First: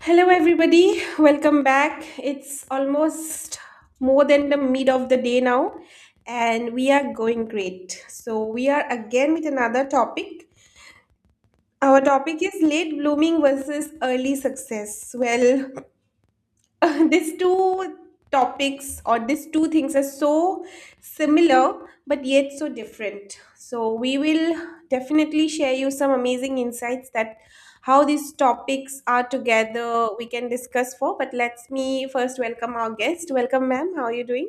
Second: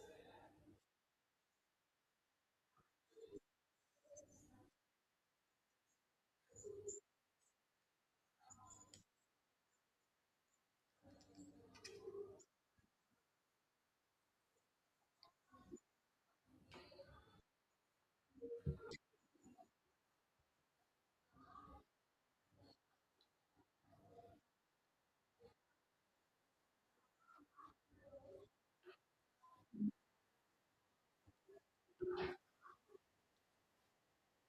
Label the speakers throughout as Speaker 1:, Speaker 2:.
Speaker 1: Hello, everybody. Welcome back. It's almost more than the mid of the day now, and we are going great. So, we are again with another topic. Our topic is late blooming versus early success. Well, these two topics or these two things are so similar but yet so different, so we will definitely share you some amazing insights that how these topics are together we can discuss for. But let's me first welcome our guest. Welcome, ma'am, how are you doing?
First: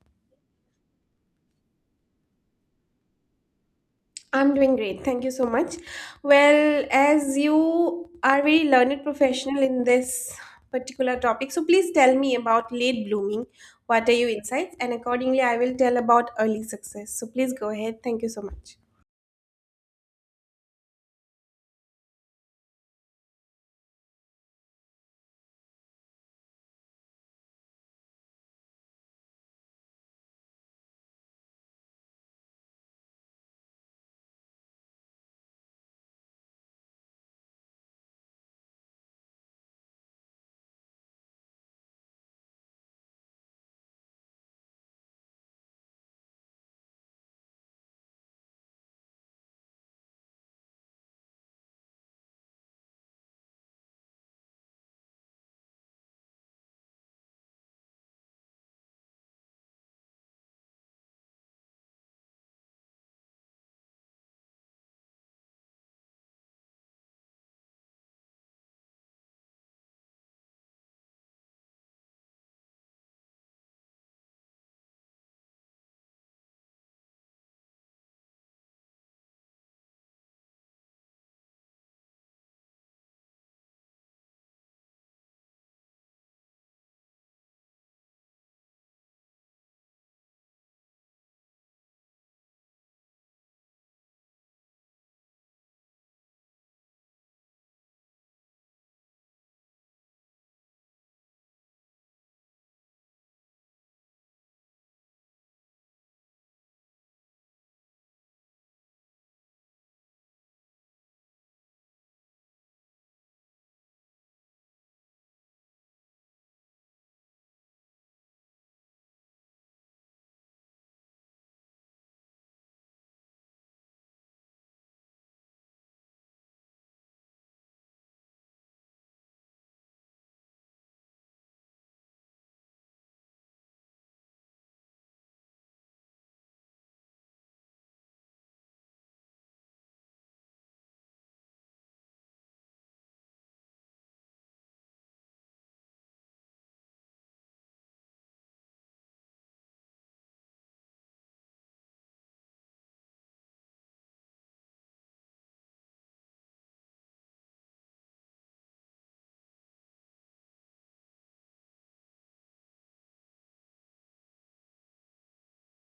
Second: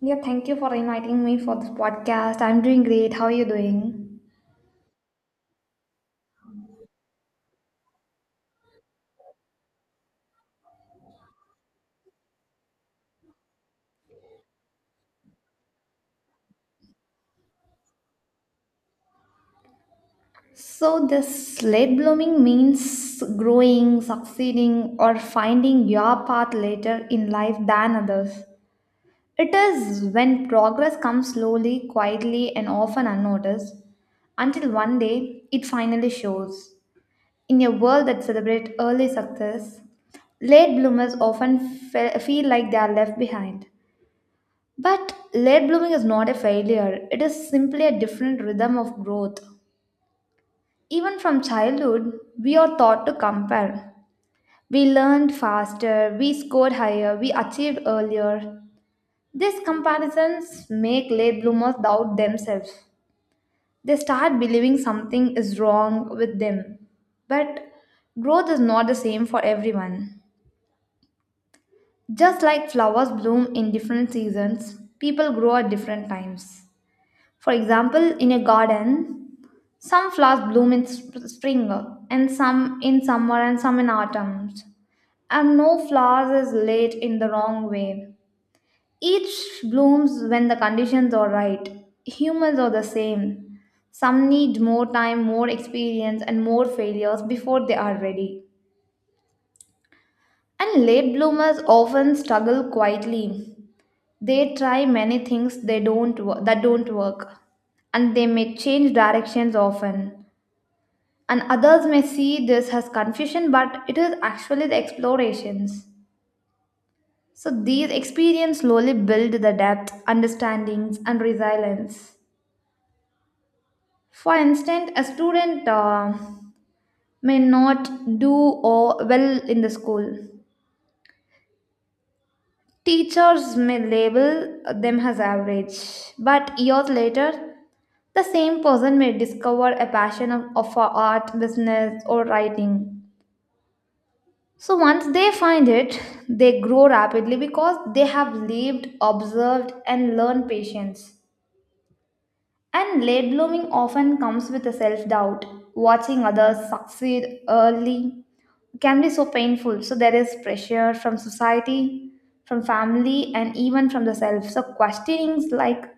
Speaker 2: Yeah, thank you for inviting me for this podcast. I'm doing great. How are you doing?
Speaker 1: I'm doing great. Thank you so much. Well, as you are very learned professional in this particular topic, so please tell me about late blooming. What are your insights? And accordingly, I will tell about early success. So please go ahead. Thank you so much.
Speaker 2: So, this late blooming means growing, succeeding, or finding your path later in life than others. It is when progress comes slowly, quietly, and often unnoticed until one day it finally shows. In a world that celebrates early success, late bloomers often feel like they are left behind. But late blooming is not a failure, it is simply a different rhythm of growth. Even from childhood, we are taught to compare. We learned faster, we scored higher, we achieved earlier. These comparisons make late bloomers doubt themselves. They start believing something is wrong with them. But growth is not the same for everyone. Just like flowers bloom in different seasons, people grow at different times. For example, in a garden, some flowers bloom in spring, and some in summer, and some in autumn. And no flowers is late in the wrong way. Each blooms when the conditions are right. Humans are the same. Some need more time, more experience, and more failures before they are ready. And late bloomers often struggle quietly. They try many things they don't wo- that don't work, and they may change directions often. And others may see this as confusion, but it is actually the explorations. So these experiences slowly build the depth understandings and resilience. For instance, a student may not do or well in the school. Teachers may label them as average, but years later the same person may discover a passion of for art, business or writing. So once they find it, they grow rapidly because they have lived, observed, and learned patience. And late blooming often comes with a self doubt. Watching others succeed early can be so painful. So there is pressure from society, from family, and even from the self. So questionings like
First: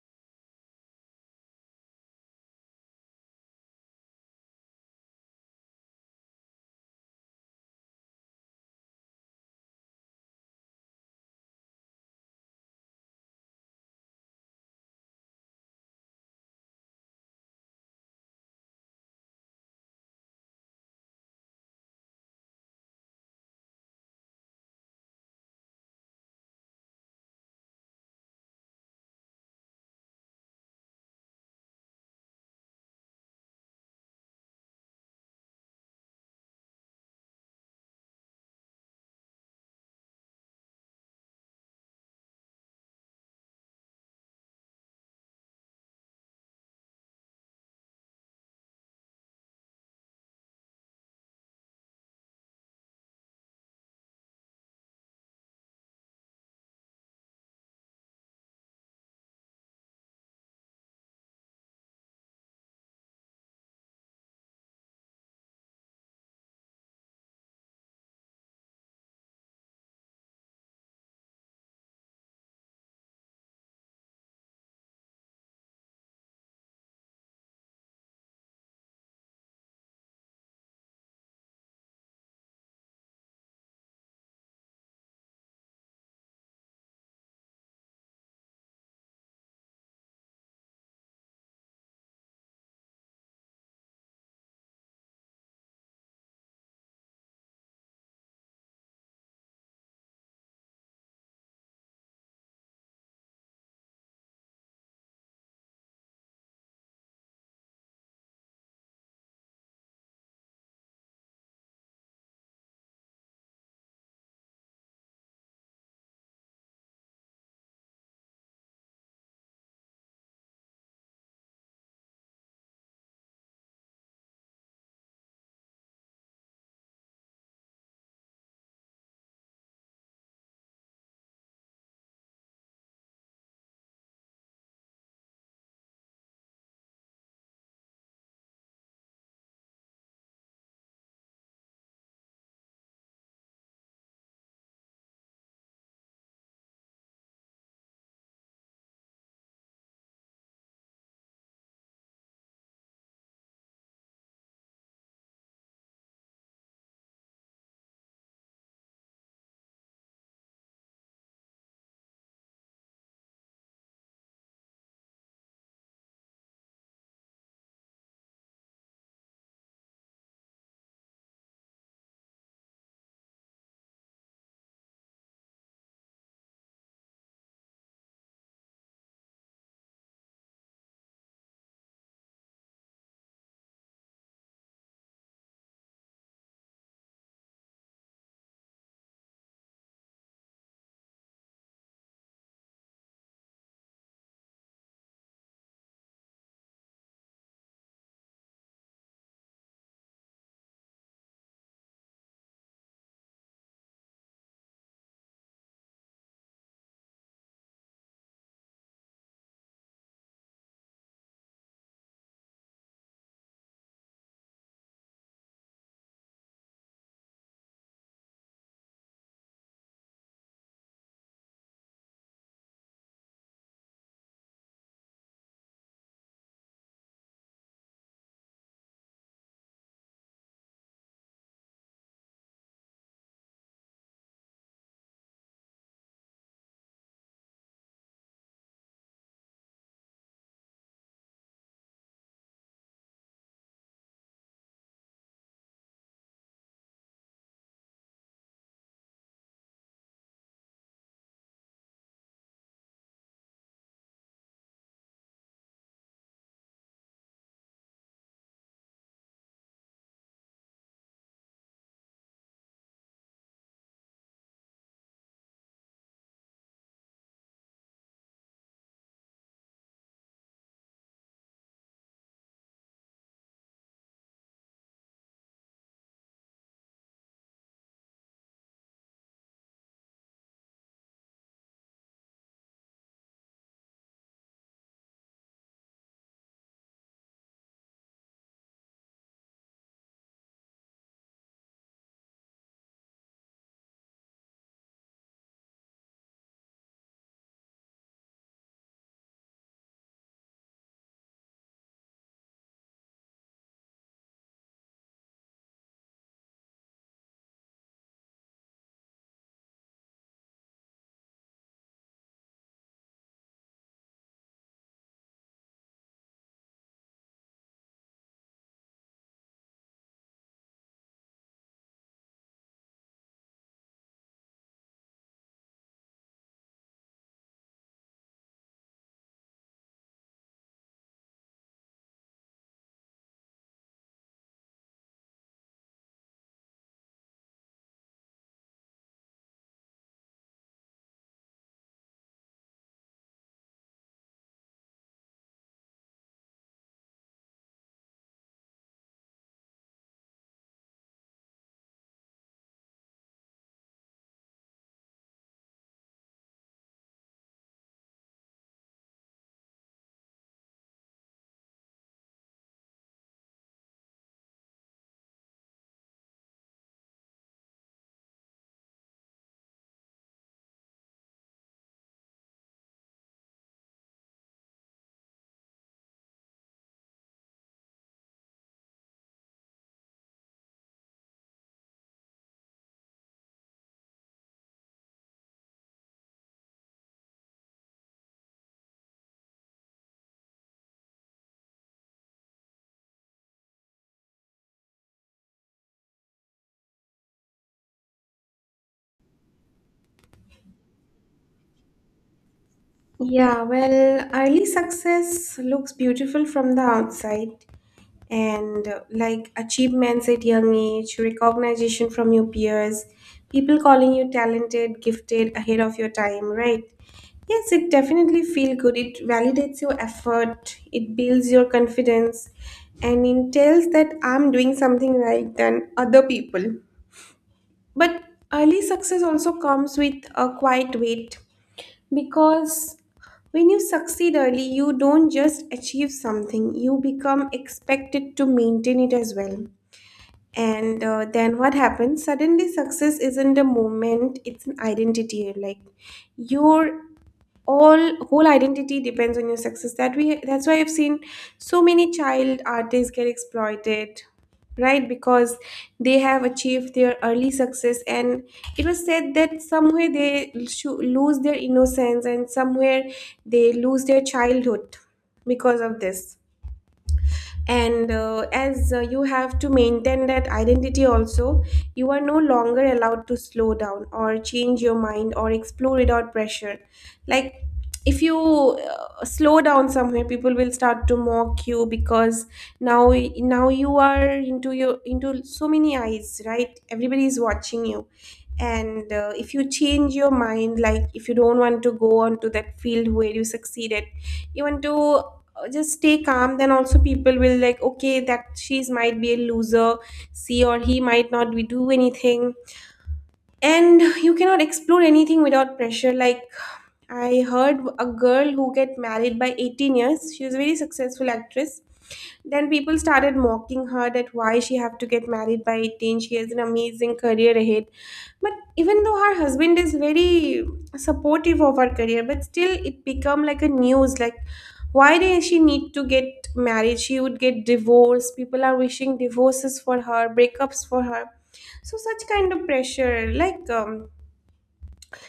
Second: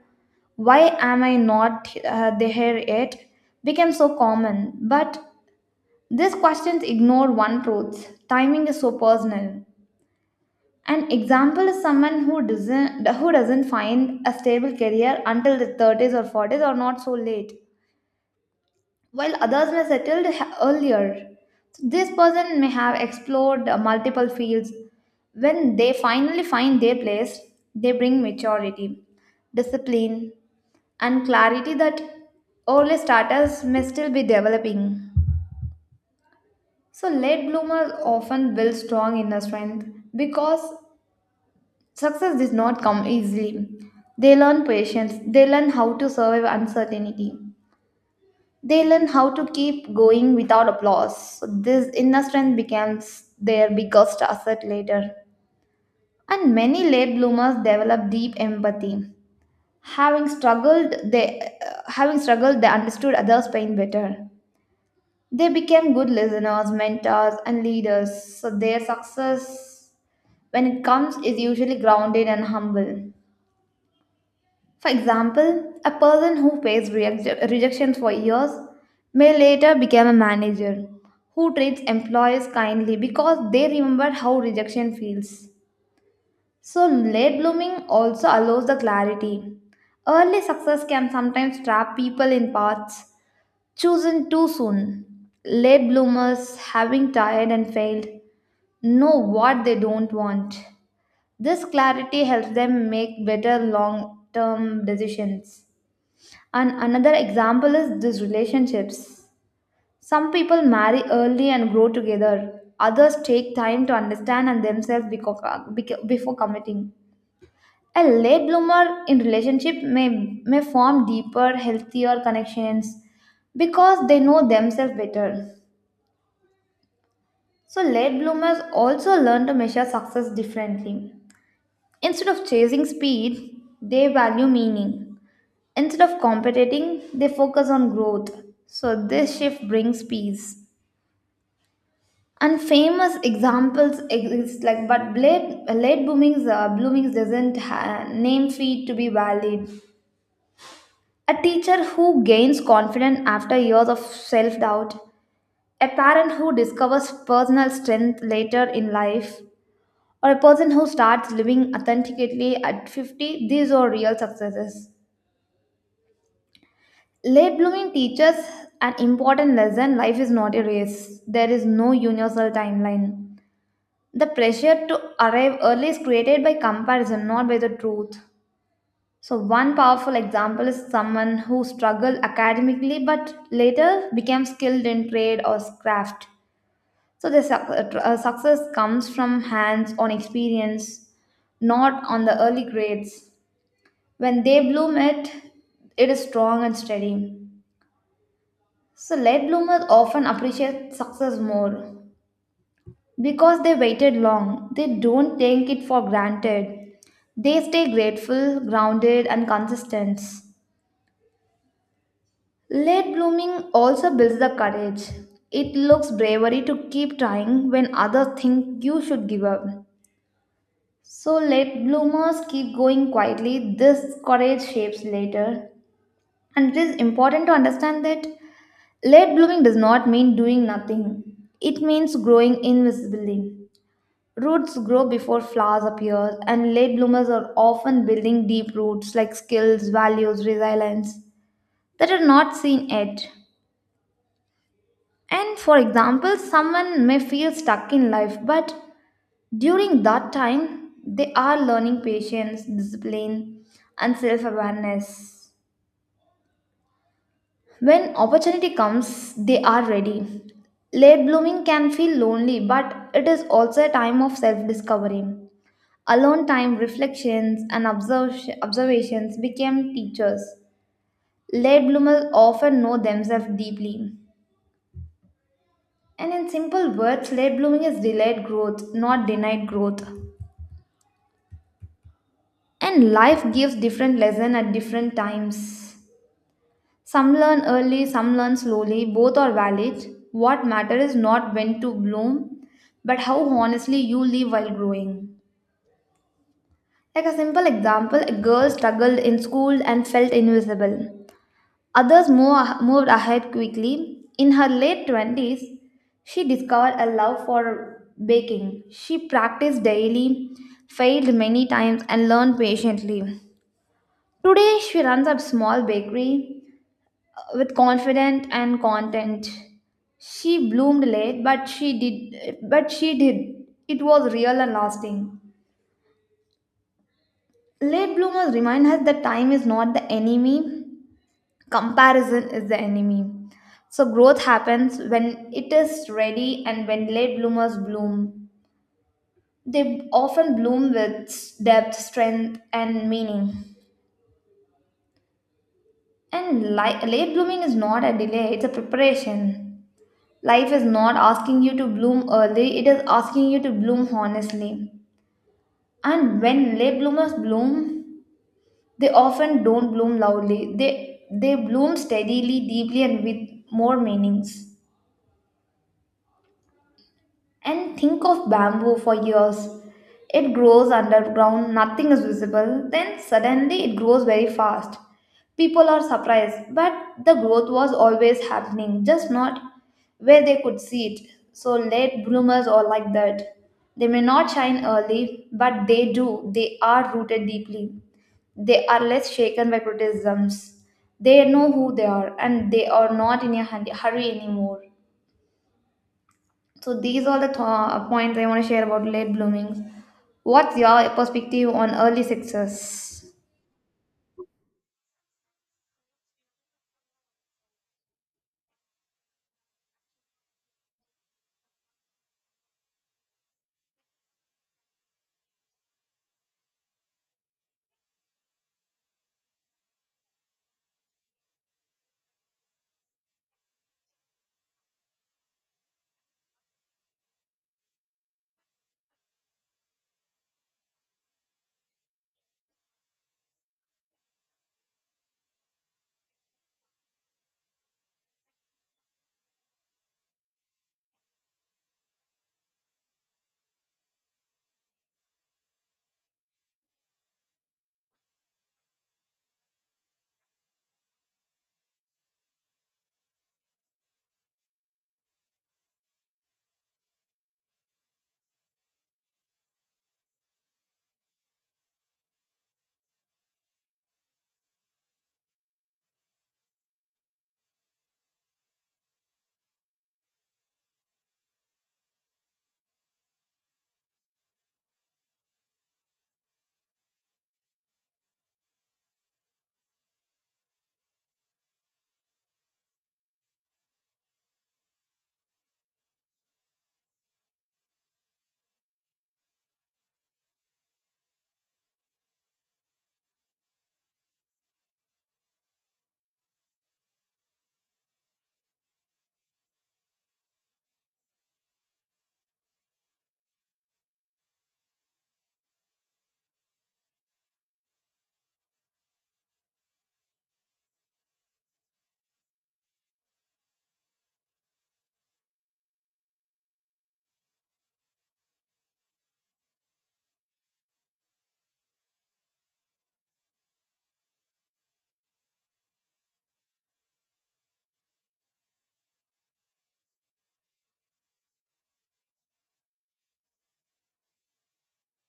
Speaker 2: why am I not there yet became so common. But these questions ignore one truth: timing is so personal. An example is someone who doesn't find a stable career until the 30s or 40s or not so late, while others may settle earlier. So this person may have explored multiple fields. When they finally find their place, they bring maturity, discipline, and clarity that early starters may still be developing. So late bloomers often build strong inner strength because success does not come easily. They learn patience, they learn how to survive uncertainty, they learn how to keep going without applause. So this inner strength becomes their biggest asset later. And many late bloomers develop deep empathy. Having struggled, they understood others' pain better. They became good listeners, mentors, and leaders. So their success, when it comes, is usually grounded and humble. For example, a person who faced rejection for years may later become a manager who treats employees kindly because they remember how rejection feels. So, late blooming also allows the clarity. Early success can sometimes trap people in paths chosen too soon. Late bloomers, having tried and failed, know what they don't want. This clarity helps them make better long term decisions. And another example is these relationships. Some people marry early and grow together. Others take time to understand and themselves before committing. A late bloomer in relationship may form deeper, healthier connections because they know themselves better. So late bloomers also learn to measure success differently. Instead of chasing speed, they value meaning. Instead of competing, they focus on growth. So this shift brings peace. And famous examples exist, like but late bloomings, bloomings doesn't ha- name feed to be valid. A teacher who gains confidence after years of self-doubt, a parent who discovers personal strength later in life, or a person who starts living authentically at 50, these are real successes. Late blooming teaches an important lesson: life is not a race. There is no universal timeline. The pressure to arrive early is created by comparison, not by the truth. So, one powerful example is someone who struggled academically but later became skilled in trade or craft. So, the success comes from hands on experience, not on the early grades. When they bloom it, it is strong and steady. So late bloomers often appreciate success more because they waited long. They don't take it for granted. They stay grateful, grounded, and consistent. Late blooming also builds the courage. It looks bravery to keep trying when others think you should give up. So late bloomers keep going quietly. This courage shapes later. And it is important to understand that late blooming does not mean doing nothing. It means growing invisibly. Roots grow before flowers appear, and late bloomers are often building deep roots like skills, values, resilience that are not seen yet. And for example, someone may feel stuck in life, but during that time, they are learning patience, discipline, and self awareness. When opportunity comes, they are ready. Late blooming can feel lonely, but it is also a time of self discovery. Alone time, reflections, and observations became teachers. Late bloomers often know themselves deeply. And in simple words, late blooming is delayed growth, not denied growth. And life gives different lessons at different times. Some learn early, some learn slowly, both are valid. What matters is not when to bloom, but how honestly you live while growing. Like a simple example, a girl struggled in school and felt invisible. Others moved ahead quickly. In her late 20s, she discovered a love for baking. She practiced daily, failed many times, and learned patiently. Today, she runs a small bakery with confident and content. She bloomed late, but she did. It was real and lasting. Late bloomers remind us that time is not the enemy, comparison is the enemy. So growth happens when it is ready and when late bloomers bloom. They often bloom with depth, strength, and meaning. And late blooming is not a delay, it's a preparation. Life is not asking you to bloom early, it is asking you to bloom honestly. And when late bloomers bloom, they often don't bloom loudly. They bloom steadily, deeply and with more meanings. And think of bamboo for years. It grows underground, nothing is visible, then suddenly it grows very fast. People are surprised, but the growth was always happening, just not where they could see it. So late bloomers are like that. They may not shine early, but they do. They are rooted deeply. They are less shaken by criticisms. They know who they are, and they are not in a hurry anymore. So these are the points I want to share about late bloomings. What's your perspective on early success?
Speaker 1: Yeah, well, early success looks beautiful from the outside, and like achievements at young age, recognition from your peers, people calling you talented, gifted, ahead of your time, right? Yes, it definitely feel good. It validates your effort, it builds your confidence, and it tells that I'm doing something right than other people. But early success also comes with a quiet weight, because when you succeed early, you don't just achieve something, you become expected to maintain it as well. And Then what happens? Suddenly, success isn't a moment, it's an identity. Like your all whole identity depends on your success, that we that's why I've seen so many child artists get exploited, right? Because they have achieved their early success, and it was said that somewhere they lose their innocence, and somewhere they lose their childhood because of this. And as You have to maintain that identity also. You are no longer allowed to slow down or change your mind or explore without pressure. Like, if you slow down somewhere, people will start to mock you, because now now you are into your into so many eyes, right? Everybody is watching you. And If you change your mind, like if you don't want to go on to that field where you succeeded, you want to just stay calm, then also people will like, okay, that she's might be a loser, see, or he might not be do anything. And you cannot explore anything without pressure. Like, I heard a girl who get married by 18 years. She was a very successful actress. Then people started mocking her that why she have to get married by 18. She has an amazing career ahead. But even though her husband is very supportive of her career, but still it become like a news, like why did she need to get married? She would get divorced. People are wishing divorces for her, breakups for her. So such kind of pressure, like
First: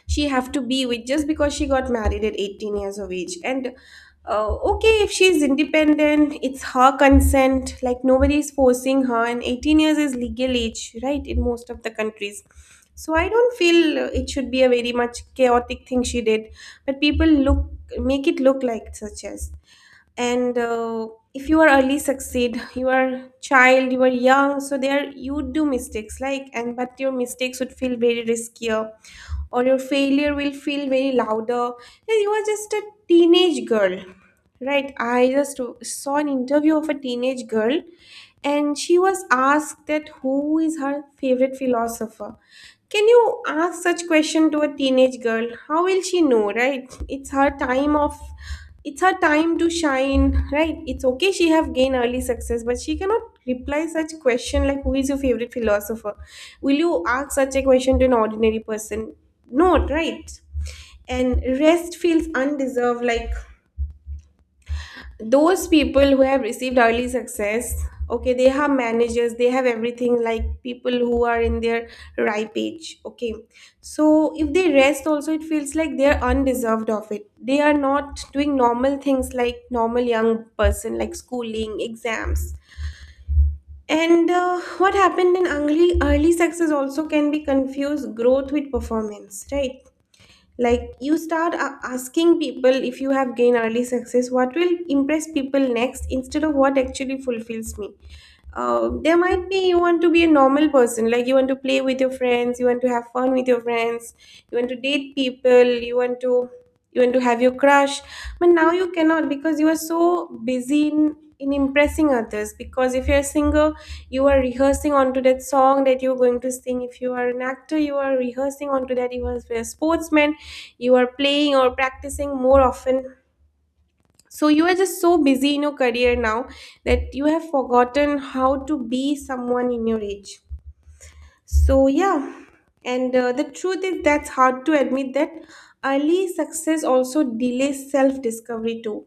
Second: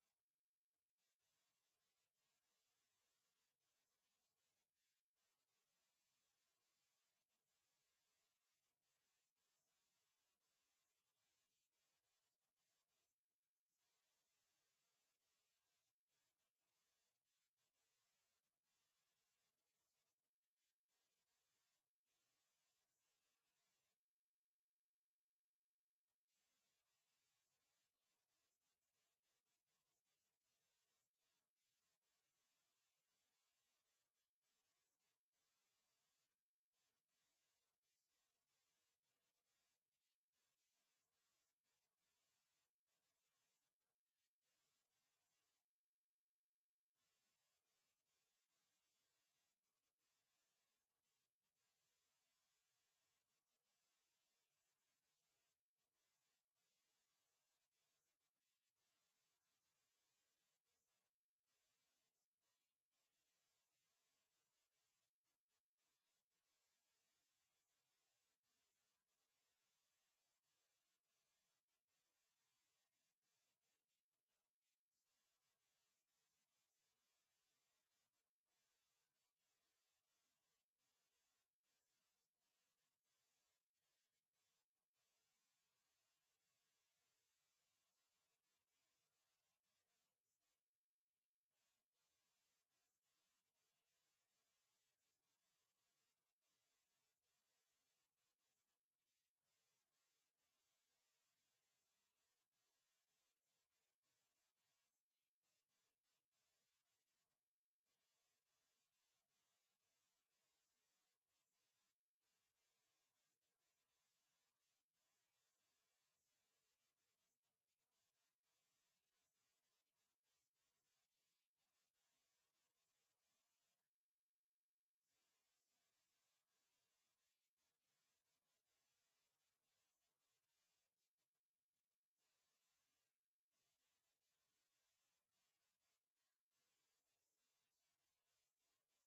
Speaker 1: she have to be with just because she got married at 18 years of age. And Okay, if she's independent, it's her consent, like nobody is forcing her, and 18 years is legal age, right, in most of the countries. So I don't feel it should be a very much chaotic thing she did, but people look make it look like such as. And If you are early succeed, you are child, you are young, so there you do mistakes like, and but your mistakes would feel very riskier, or your failure will feel very louder. And you are just a teenage girl, right? I just saw an interview of a teenage girl, and she was asked that who is her favorite philosopher. Can you ask such question to a teenage girl? How will she know, right? It's her time of it's her time to shine, right? It's okay she have gained early success, but she cannot reply such question like who is your favorite philosopher? Will you ask such a question to an ordinary person? No, right? And rest feels undeserved, like those people who have received early success, okay, they have managers, they have everything, like people who are in their ripe age, okay. So if they rest also, it feels like they are undeserved of it, they are not doing normal things like normal young person, like schooling exams. And What happened in early success also can be confused growth with performance, right? Like you start asking people, if you have gained early success, what will impress people next instead of what actually fulfills me. There might be you want to be a normal person, like you want to play with your friends, you want to have fun with your friends, you want to date people, you want to have your crush, but now you cannot because you are so busy in impressing others. Because if you're a singer, you are rehearsing onto that song that you're going to sing. If you are an actor, you are rehearsing onto that. If you are a sportsman, you are playing or practicing more often. So you are just so busy in your career now, that you have forgotten how to be someone in your age. So yeah, and the truth is that's hard to admit that early success also delays self-discovery too.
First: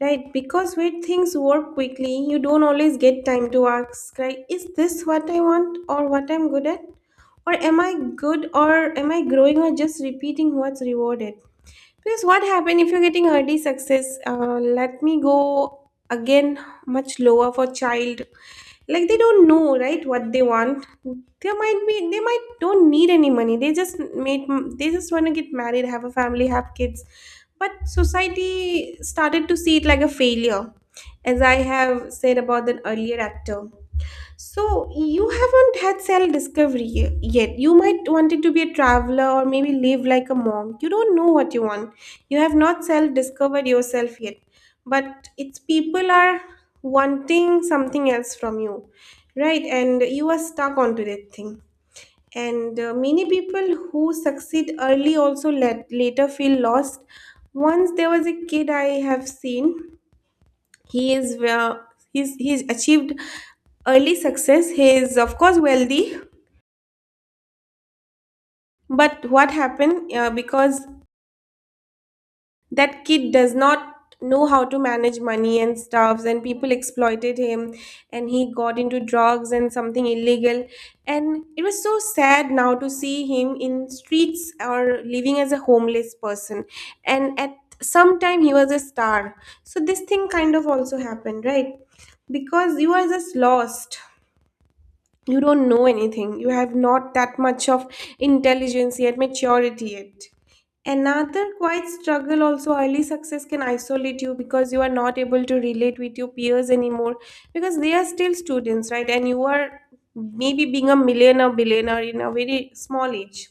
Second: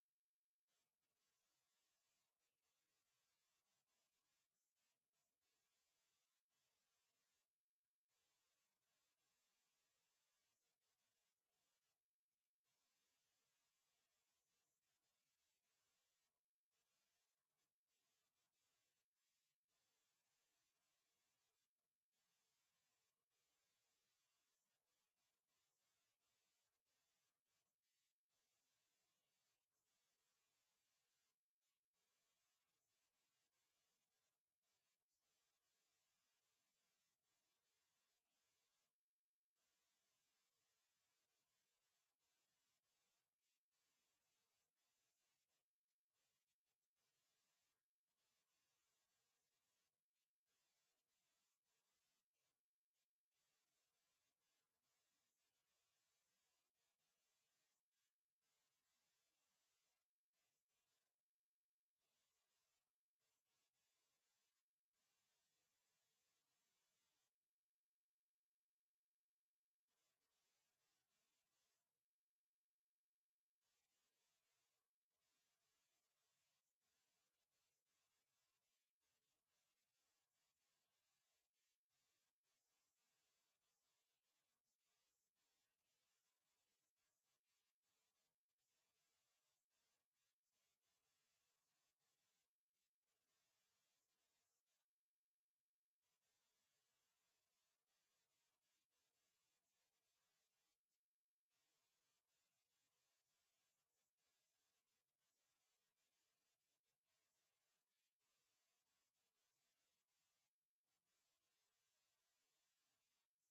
Speaker 1: Right, because when things work quickly, you don't always get time to ask, right? Is this what I want or what I'm good at? Or am I good, or am I growing, or just repeating what's rewarded? Because what happened if you're getting early success? Let me go again much lower for child. Like they don't know, right? What they want. They might be. They might don't need any money. They just made. They just want to get married, have a family, have kids. But society started to see it like a failure, as I have said about that earlier actor. So you haven't had self discovery yet. You might wanted to be a traveler or maybe live like a monk. You don't know what you want. You have not self discovered yourself yet. But it's people are wanting something else from you, right? And you are stuck onto that thing. And Many people who succeed early also let, later feel lost. Once there was a kid I have seen, he is uh, he's achieved early success, he is of course wealthy. But what happened, because that kid does not know how to manage money and stuffs, and people exploited him, and he got into drugs and something illegal, and it was so sad now to see him in streets or living as a homeless person. And at some time he was a star. So this thing kind of also happened, right? Because you are just lost. You don't know anything. You have not that much of intelligence yet, maturity yet. Another quiet struggle also, early success can isolate you because you are not able to relate with your peers anymore, because they are still students, right? And you are maybe being a millionaire, billionaire in a very small age.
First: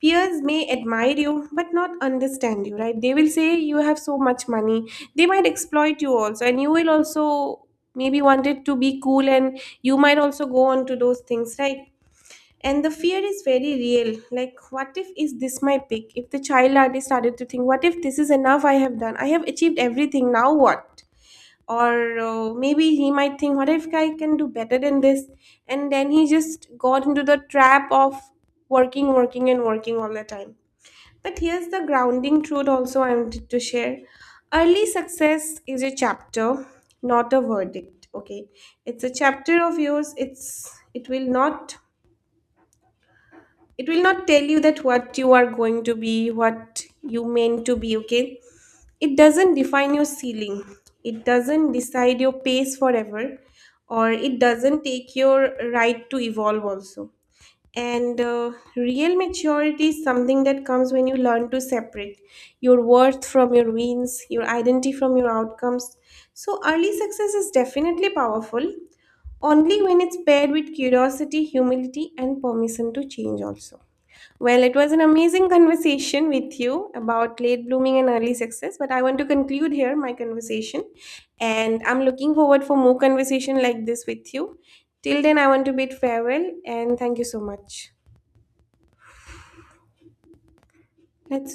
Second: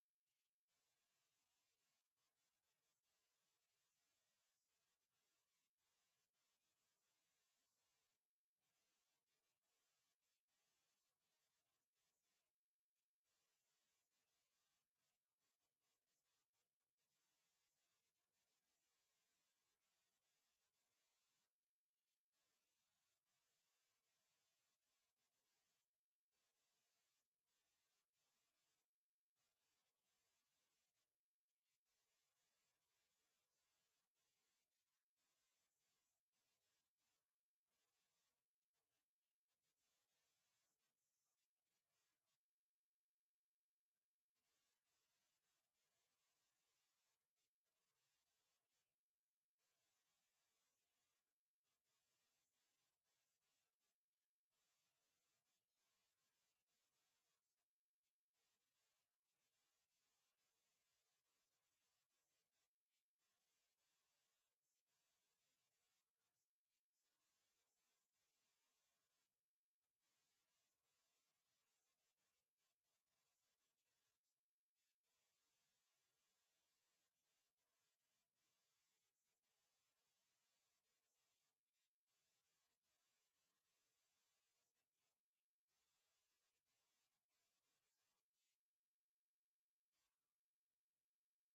Speaker 1: Peers may admire you but not understand you, right? They will say you have so much money, they might exploit you also, and you will also maybe wanted to be cool and you might also go on to those things, right? And the fear is very real, like what if is this my pick, if the child artist started to think what if this is enough, I have done, I have achieved everything, now what? Or maybe he might think, what if I can do better than this? And then he just got into the trap of working and working all the time. But here's the grounding truth also I wanted to share. Early success is a chapter, not a verdict. Okay. It's a chapter of yours. It's it will not it will not tell you that what you are going to be, what you meant to be, okay? It doesn't define your ceiling. It doesn't decide your pace forever, or it doesn't take your right to evolve also. And Real maturity is something that comes when you learn to separate your worth from your wins, your identity from your outcomes. So, early success is definitely powerful only when it's paired with curiosity, humility, and permission to change, also. Well, it was an amazing conversation with you about late blooming and early success, but I want to conclude here my conversation. And I'm looking forward for more conversation like this with you. Till then, I want to bid farewell and thank you so much. Let's do.